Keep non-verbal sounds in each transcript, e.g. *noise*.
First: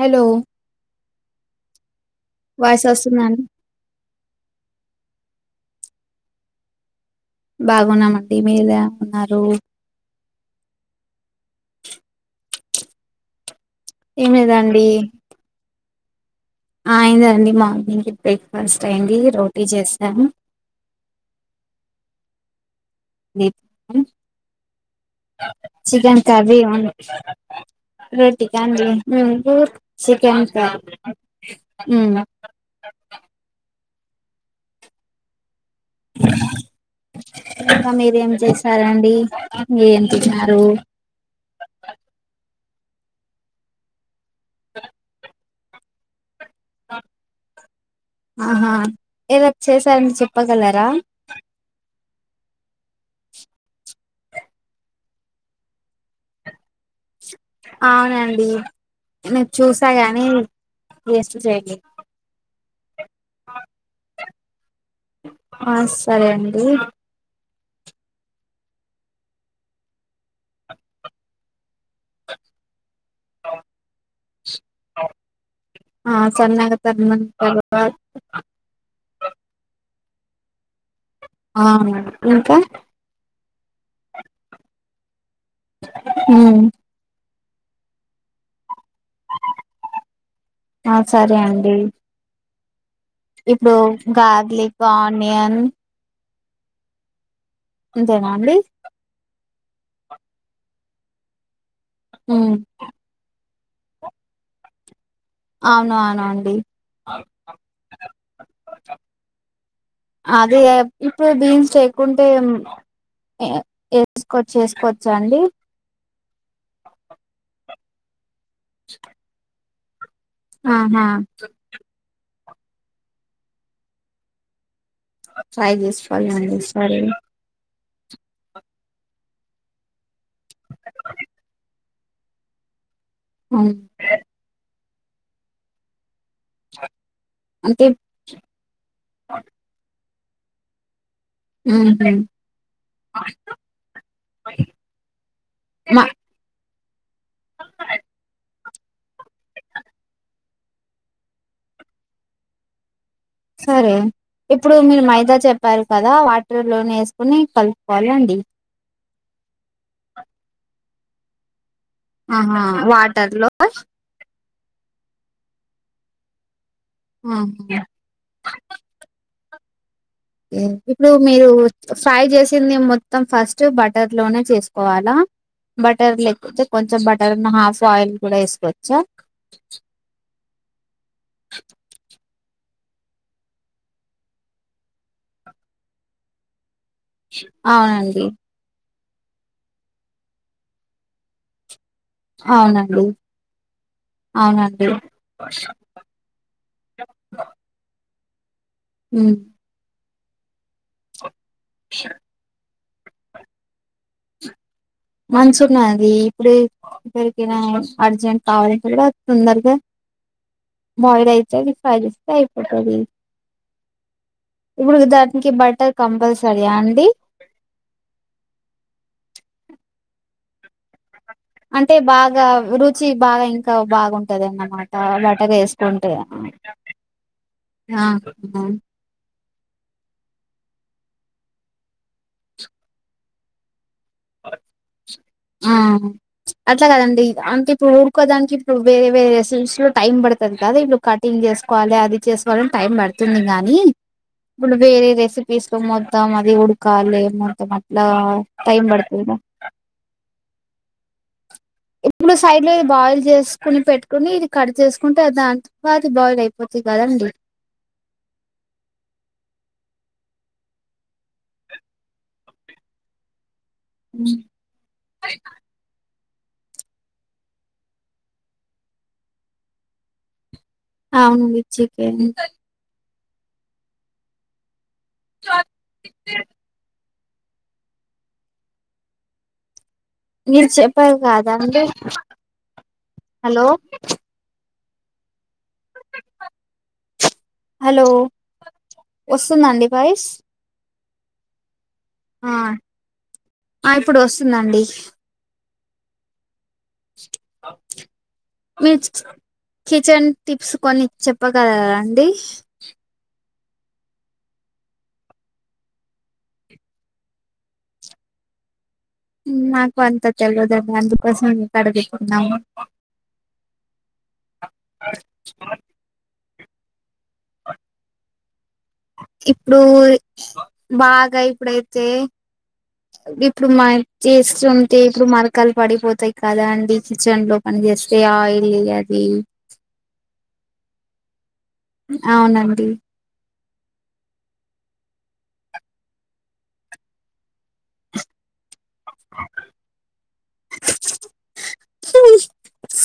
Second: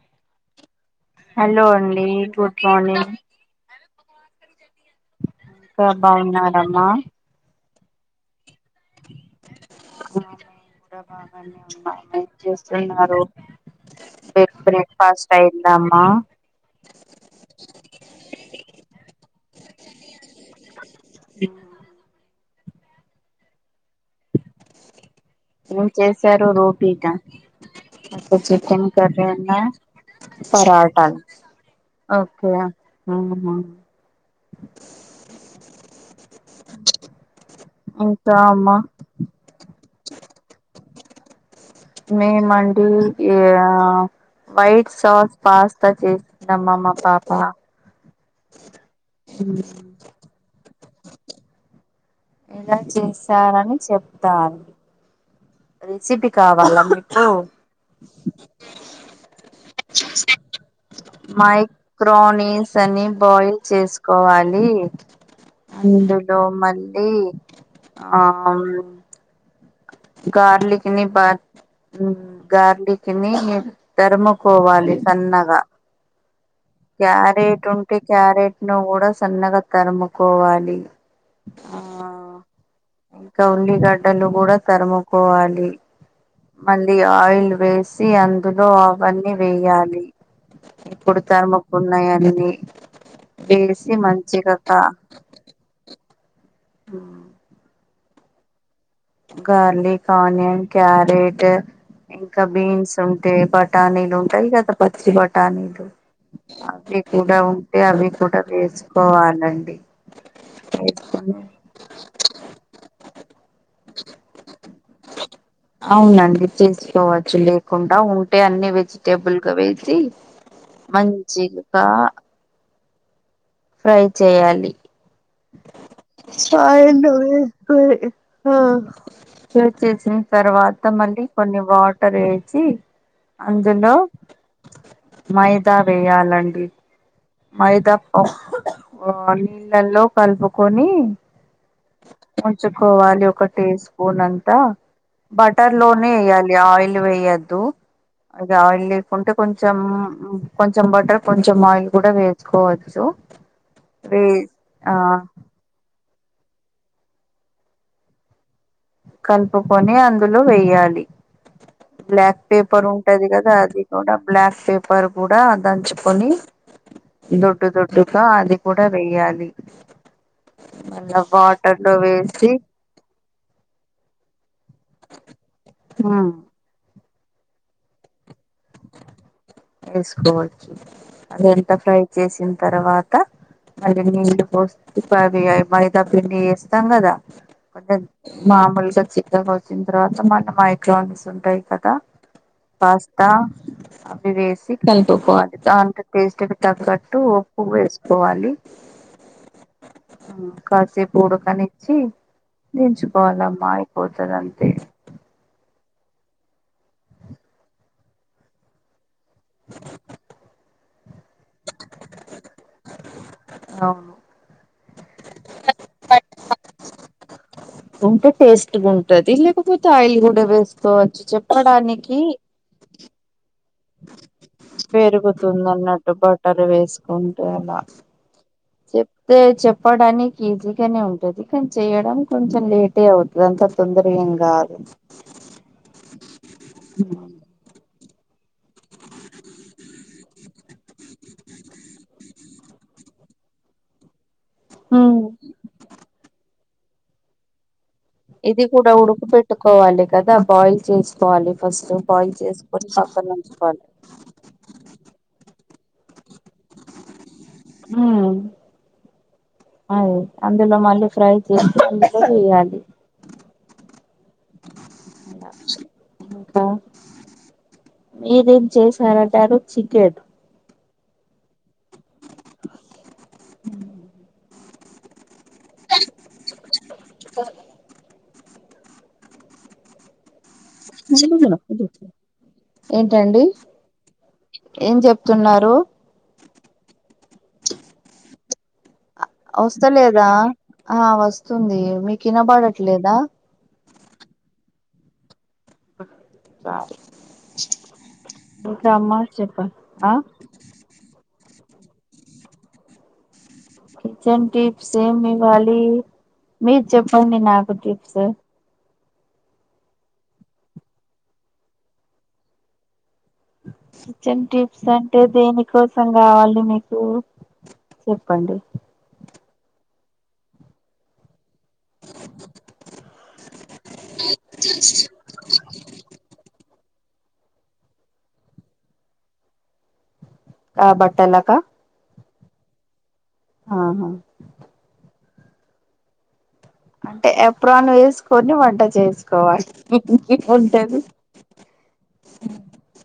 Hello hello అండి good voice morning వస్తుందండి కా బాగున్నారమ్మా బాగున్నామండి మీర ఉన్నారు బానే ఉన్నం ఎం చేస్తున్నారు ఏం బ్రేక్ లేదండి బ్రేక్ఫాస్ట్ అయిందాం ఆ ఆ అయిందండి ట్టి చేస్తాను ఉం ఏం చికెన్ చేశారు కర్రీ వన్ రోటీనా ఒక రోటి చికెన్ కర్రీ అన్న *inaudible* చికెన్ పరాటాలు ఉం ఆహ ఇంకా మీరేం చేసారండి టిఫినేం తిన్నారు మేము అండి ఈయ వైట్ సాస్ పాస్తా చేసి ఆహా ఎలా చేశారని చెప్పగలరా గా ఎలా చేశారని చెప్తా రెసిపీ కావాలా మిక్ హలో అవునండి నేను చూసా గాని టేస్ట్ చేయలేదు మైక్రోనిస్ అని బాయిల్ చేసుకోవాలి ఆ సరే అందులో అండి మళ్ళీ ఆ గార్లిక్ ని బ గార్లిక్ కిని తరుముకోవాలి సన్నగా ఆ సన్నగా తరిగిన క్యారెట్ తర్వాత ఉంటే క్యారెట్ ను కూడా సన్నగా తరుముకోవాలి ఆ ఇంకా ఇంకా ఉల్లిగడ్డలు కూడా తరుముకోవాలి ఉమ్ మళ్ళీ ఆయిల్ వేసి అందులో అవన్నీ వేయాలి ఆ ఇప్పుడు సరే తనము అండి ఉన్నాయి అన్ని ఇప్పుడు గార్లిక్ ఆనియన్ ఆ ఇంతేనా అండి గార్లిక్ ఆనియన్ క్యారెట్ ఇంకా ఉమ్ బీన్స్ ఉంటా బట్ట గలీలు ఉంటాయి *unintelligible* పచ్చబటానీలు అవును అవును అండి అవి కూడా ఉంటే అవి కూడా వేసుకోవాలండి అదే ఇప్పుడు వేసుకొని బీన్స్ లేకుంటే వేసుకోవచ్చు వేసుకోవచ్చా అండి అవునండి తీసుకోవచ్చు లే కకుండా ఉంటే అన్ని వెజిటేబుల్గా వేసి ఆహా మంచిగా ఫ్రై చెయాలి ట్రై చేసుకోవాలండి సాా సరే లే ఆ చ చేేసిన తర్వాత మళ్ళీ కొన్ని వాటర్ వేసి ఉమ్, అందులో మైదా వేయాలండి అంటే మైదా నీళ్ళల్లో కలుపుకొని ఉమ్మ్ ఉంచుకోవాలి ఒక టీ స్పూన్ అంతా బటర్ మా లోనే వేయాలి ఆయిల్ వేయద్దు ఇగ ఆయిల్ లేకుంటే కొంచెం కొంచెం బటర్ కొంచెం ఆయిల్ కూడా వేసుుకోవచ్చు సరే ఇప్పుడు మీరు మైదా చెప్పారు కదా వాటర్ లోనే వేసుకుని కలుపుకోవాలండి కలుపుకొని అందులో వేయ్యాలి బ్లాక్ ఆహా పేపర్ ఉంటది వాటర్ లో కదా అది కూడా బ్లాక్ పెప్పర్ కూడా దంచుకొని దొడ్డు ఆహా. దొడ్డుగా అది కూడా వెేయ్యాలి ఇప్పుడు మీరు ఫ్రై వేసి చేసింది మొత్తం ఫస్ట్ బటర్ లోనే చేసు కోవాలా బటర్ లేకపోతే కొంచెం బటర్ హాఫ్ ఆయిల్ కూడా వేసుకోవచ్చా ఏసుకోవచ్చు అది ఎంత ఫ్రై చేసింది తర్వాత మళ్ళీ నీళ్లు పోసివ మైదా పిండి వే ఉంటాం గదా కొంచెం అవునండి మామూలుగా చిక్కగా వచ్చిన తర్వాత మన మైక్రోన్స్ ఉంటాయి కదా అవునండి పాస్తా అవి వేసి అవునండి కలుపుకోవాలి దాంత టేస్ట్ తగ్గట్టు ఉప్పు వేసుకోవాలి ఉ కాసేపు ఉడకనిచ్చి దించుకోవాలామా పోతదంతే నది ఇప్పుడే దరికినా అర్జెంట్ కావాలంటే కూడా తొందరగా బోయిలయి ఫ్రై చేస్తే అయిపోతది అవును ఇప్పుడు దానికి బటర్ కంపల్సర రియా అండి ఉంటే టేస్ట్గా ఉంటది లేకపోతే ఆయిల్ కూడా వేసుకోవ అంటే బాగా రుచి బాగా ఇంకా బాగుం పెరుగుతుంది అన్నట్టు బట్టర్ వేసుకుంటే అలా ఆ చెప్ చెప్పడానికి ఈజీగానే ఉంటుంది కానీ చేయడం కొంచెం లేటే అవుతది అంత తొందరగా ఏం కాదు ఆ అట్లా కదండి అంటే ఇప్పుడు ఎక్వ దానికి ఇప్పుడు వేరే రెసిపీస్ లో టైం పడుతది కదా ఇప్పు కటింగ్ చేసుకోవాలె అది చేసుకోవాలని టైం పడ్తాది తుంది కానీ ఇప్పుడు వేరే హ్మ్ రెసిపీస్ లో మొత్తం అది ఉడకాలి మొత్తం అట్లా టైం పడత ఉడక పెట్టుకోవాలి కదా బాయిల్ చేసుకోవాలి ఫస్ట్ బాయిల్ ఇప్పుడు సైడ్ లో ఇది చేసుకొని బాయిల్ పక్కన చేసుకుని ఉంచుకోవాలి పెట్టుకుని ఇది కట్ చేసుకుంటే దాని అది బాయిల్ అయిపోంది కదండి ఉ అదే అందులో మళ్ళీ ఫ్రై చేసినంక చేయ్యాలి ఉ ఇంకా మీరేం చేశారన్నారు చికెన్ అవును మిచ్చికేన్ చ చికెన్ క మీరు చెప్పారు కాదండి ఏంటండి హలో ఏం చెప్తున్నారు హలో వస్తుందండి వాయిస్ వస్తలేదా ఆ వస్తుంది మీకు ఆ వినపడట్లేదా ఆ ఇప్పుడు వస్తుందండి ఇంకా మీ అమ్మ చెప్ప ఆ కిచెన్ టిప్స్ కొన్ని చెప్ చెప్పగలరా రాండి కిచెన్ టిప్స్ ఏం ఇవ్వాలి మీరు చెప్పండి నాకు టిప్స్ నాకు అంత తెలియదండి అందుకోసం కడుగుతున్నాము కిచెన్ టిప్స్ అంటే దేని కోసం కావాలి మీకు చెప్పండి ఇప్పుడు బాగా ఇప్పుడైతే ఇప్పుడు మ చేస్తుంటే ఇప్పుడు మరకాల్ పడిపోతాయి కదా అండి కిచెన్ లో పనిచేస్తే ఆయిల్ అది ఆ బట్టలకా అవునండి ఆహా అంటే ఎప్రాన్ వేసుకొని వంట చేసుకోవాలి ఇంకే ఉంటది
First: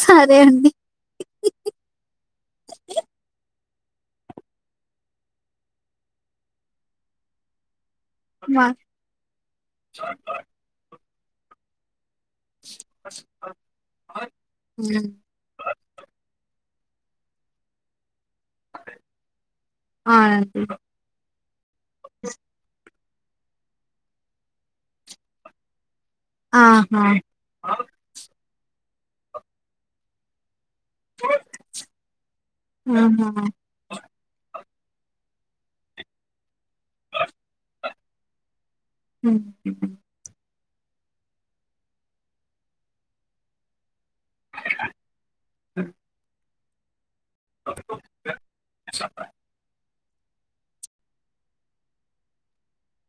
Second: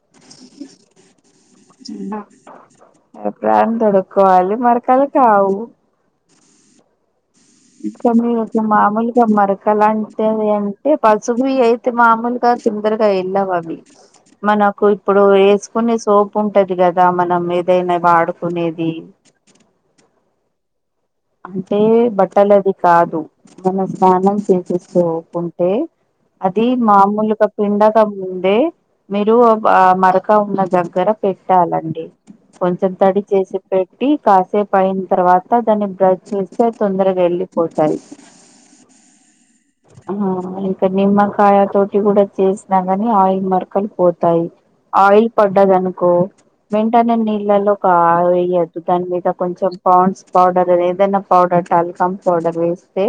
సరే అండి ఎప్ర తొడుక్కోవాలి మరకలు కావు ఇంకా మీ ఇట్లా మా మామూలుగా మరక లాంటిది అంటే పసుపు అయితే మామూ లుగా తొందరగా వెళ్ళవు అవి మనకు అవునండి ఇప్పుడు వేసుకునే సోపు ఉం ఉంటది కదా మనం ఏదైనా వాడుకునేది అంటే బట్టలది కాదు మనం స్నానం చేసే సోప్ ఉంటే అది ఆహా ఆహా మామూలుగా పిండక ముందే మీరు ఆ మరక ఉన్నది దగ్గర పెట్టాలండి కొంచెం తడి చేసి పెట్టి కాసేపు పైన తర్వాత దాన్ని బ్రష్ చేత్తే తొందరగా వెళ్ళిపోతాయ్ ఉ నిమ్మకాయ తోటి కూడా చేసిన గాని ఆయిల్ మరకలు పో తాయ్ ఆయిల్ పడ్డది అనుకో వెంటనే నీళ్ళల్లో ఒక వేయద్దు దాని మీద కొంచెం పాండ్స్ పౌడర్ అనేది దన్న పౌడర్ టల్కమ్ పౌడర్ వేస్తే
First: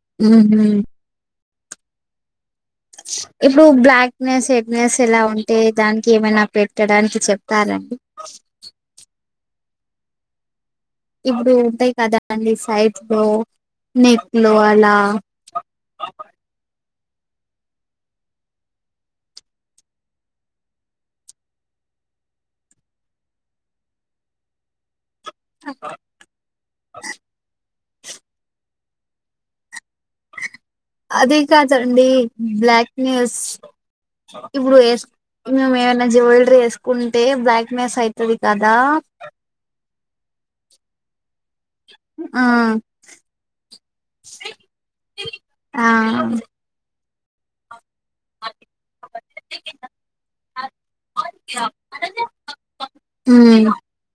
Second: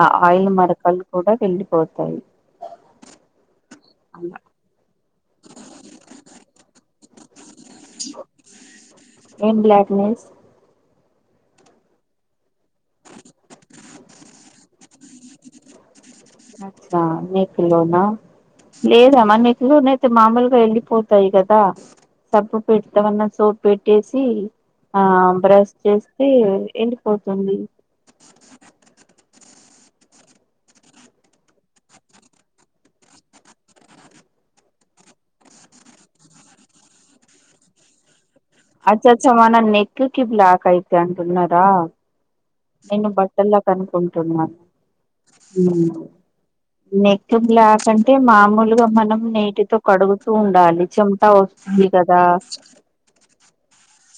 ఆ ఆయిల్ ఉహు మరకలు కూడా వెళ్ళి పోతాయి ఇప్పుడు బ్లాక్నెస్ హెడ్నెస్ ఎలా ఉంటే దానికి ఏమైనా పెట్టడానికి చెప్ ఏం బ్లాక్ నెస్ ఇప్పుడు ఉంటాయి కదా అండి సైడ్ లో నెక్ లో అలా అ నెక్కులోనా లేదు అమన్ మీకు అయితే మామూలుగా వెళ్ళిపోతాయి కదా సబ్బు పెడతామన్న సోప్ పెట్టేసి ఆ బ్రష్ చేస్తే ఎండిపోతుంది అదే కాదండి బ్లాక్ న్యూస్ ఇప్పుడు వేస్ నువ్వేమైనా జ్యులరీ వేసుకుంటే బ్లాక్నెస్ అయి అచ్చ అచ్చ మన నెక్క్ కి బ్లాక్ అయితే అంటున్నారా ఆ నేను బట్టలా కనుక్కుంటున్నాను ఉ ఆ నె క్క్ బ్లాక్ న్ అంటే మామూలుగా మనం నేటితో కడుగుతూ ఉండాలి చెమట వస్తుంది కదా ఉమ్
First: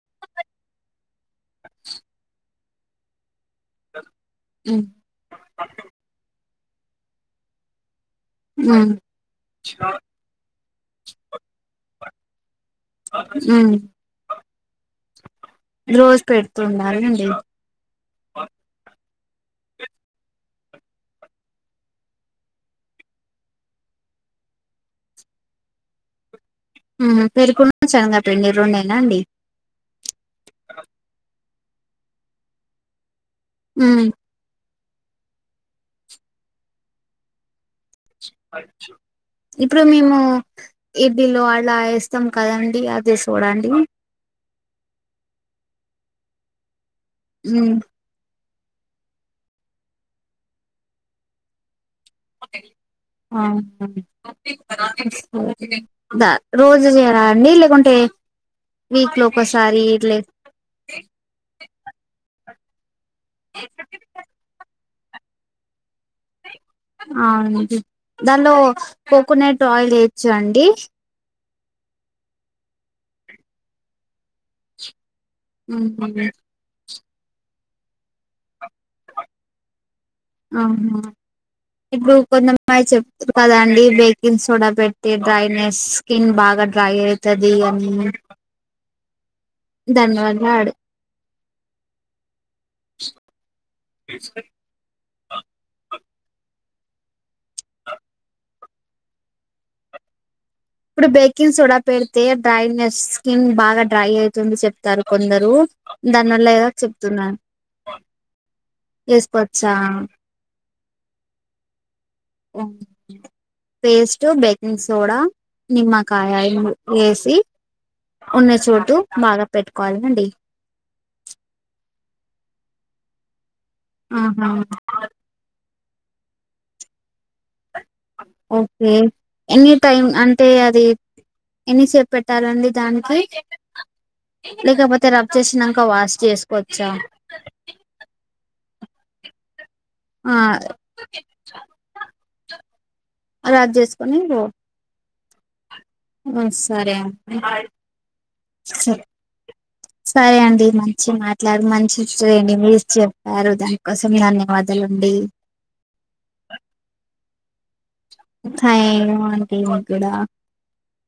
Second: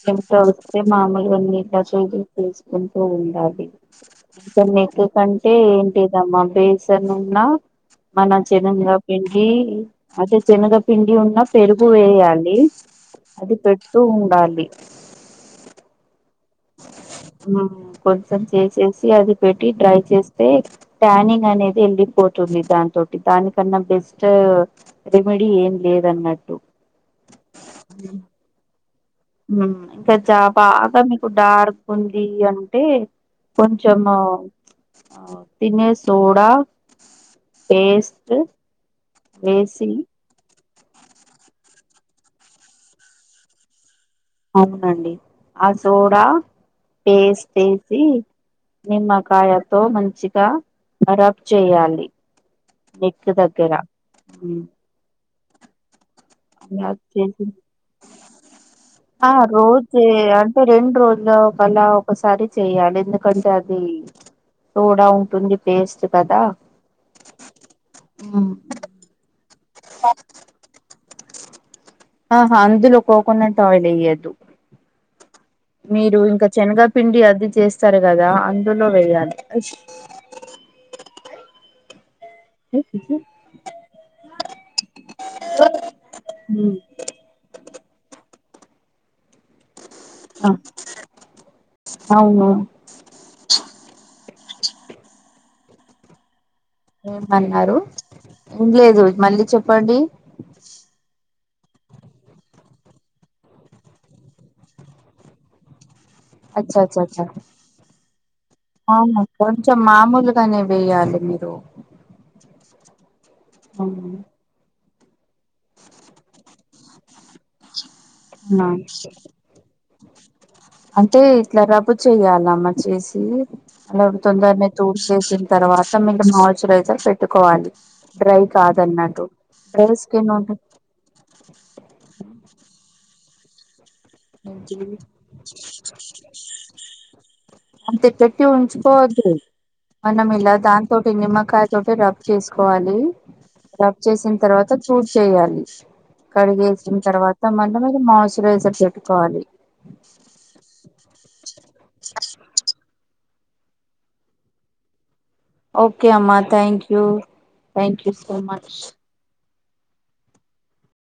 చెమట వస్తే మామూలుగా అన్నీ ఇలా చే తీసుకుంటూ ఉంటారు ఉమ్ నెక్క కంటే ఏంటిదమ్మా బేసన్ ఉన్నా మన ఉమ్ శనగపిండి అంటే శనగపిండి ఉన్న పెరుగు వేయాలి అది పెడుతూ ఉండాలి రోజ్ మా కొర్సం చేసే అది పెట్టి డ్రై చేస్తే టానింగ్ అనేది వెళ్ళిపోతుంది దానితోటి దానికన్నా స్ట్ రెమెడీ ఏం లేదన్నట్టు ఉ పెరుగును శనగపిండి రెండే ఉ ఇంకా జాబా మీకు డార్క్ ఉంది అంటే ఉమ్ కొంచము తినే సోడా పేస్ట్ ఇప్పుడు వేసి మేము ఇడ్లీలో అలా వేస్తాం కదండి అదే షోడ అండి అవునండి ఆ సోడా పేస్ట్ ఉమ్ ఏసి నిమ్మకాయతో మంచిగా రబ్ చేయాలి. నెక్ దగ్గర ఆహ దా రోజు అలా ఏరా చేసిన నీళ్లు గుంటే ఆ రోజే అంటే రెండు రోజుల ఒక గలా ఒకసారి చెయాలి ఎందుకంటే అది సోడా ఉంటుంది పేస్ట్ కదా అవుండి ఉమ్. దానిలో కోకోనట్ ఆయిల్ వేయచ్చ అండి ఆహా అందులో కోకోనట్ ఆయిల్ ఏయ్యదు మీరు ఇంకా శనగ పిండి అద్ధి చేస్తారు కదా అందులో వెయాలి. ఆహా ఇప్పుడు కొంతయి చెప్ కదండి బేకింగ్ సోడా పెట్తే డ్రైనెస్ స్కిన్ బాగా ఉమ్, డ్రై అయితు కది అని ధన్యవాద ఆ వాడు అవును రెస్పెక్ట్ అ ఏమన్నారు ఏం లేదు మళ్ళీ చెప్పండి. ఇప్పుడు బె కిన్ సోడా పెడితే డ్రైనెస్ స్కిన్ బాగా డ్రై అయితుంది చెప్తారు కొందరు దానివల్ల గా అచ్చ చెప్తున్నాను అవునా వేసుకోవచ్చా కొంచెం మామూలుగానే వేయాలి మీరు పేస్ట్ అవునా బేకింగ్స్ సోడ, నిమ్మకాయ వేసి ఉన్న చోటు బాగా పెట్టు కోలనండి క్కు చెయ్యాలమ్మా చేసి అలా ఆహా తొందరనే తోడు చేసిన తర్వాత మత్తం మీ మార్చరైజర్ పెట్టుకోవాలి డ్రై ఓకే కాదన్నట్టు ఎనీ డ్రై టైమ్ స్కిన్ అంటే ఉంటే అది ఎన్నిసేపు పెట్టాలండి దానికి లేకపోతే రబ్ చేసినాక వాష్ చేసుకోవచ్చా అంతటీటున్ పోద్దు మనం ఆ ఇలా దాని తోటి నిమ్మకాయ తోటి రబ్ చేసుకోవాలి. రబ్ చేసుకొని చేసిన ఓ తర్వాత చూడ్ చేయాలి. హ్మ్. సరే కడిగేసిన అండి. తర్వాత మళ మాయిచరైజర్ సరే పెట్టుకోవాలి. మచ్చి మాట్లాడు మంచి ఇస్తుందిండి మీరు చెప్పారు దానికోసం ధన్యవాదాలు అండి. ఓకే అమ్మా thank you thank you so much time అండి మీక్కుడా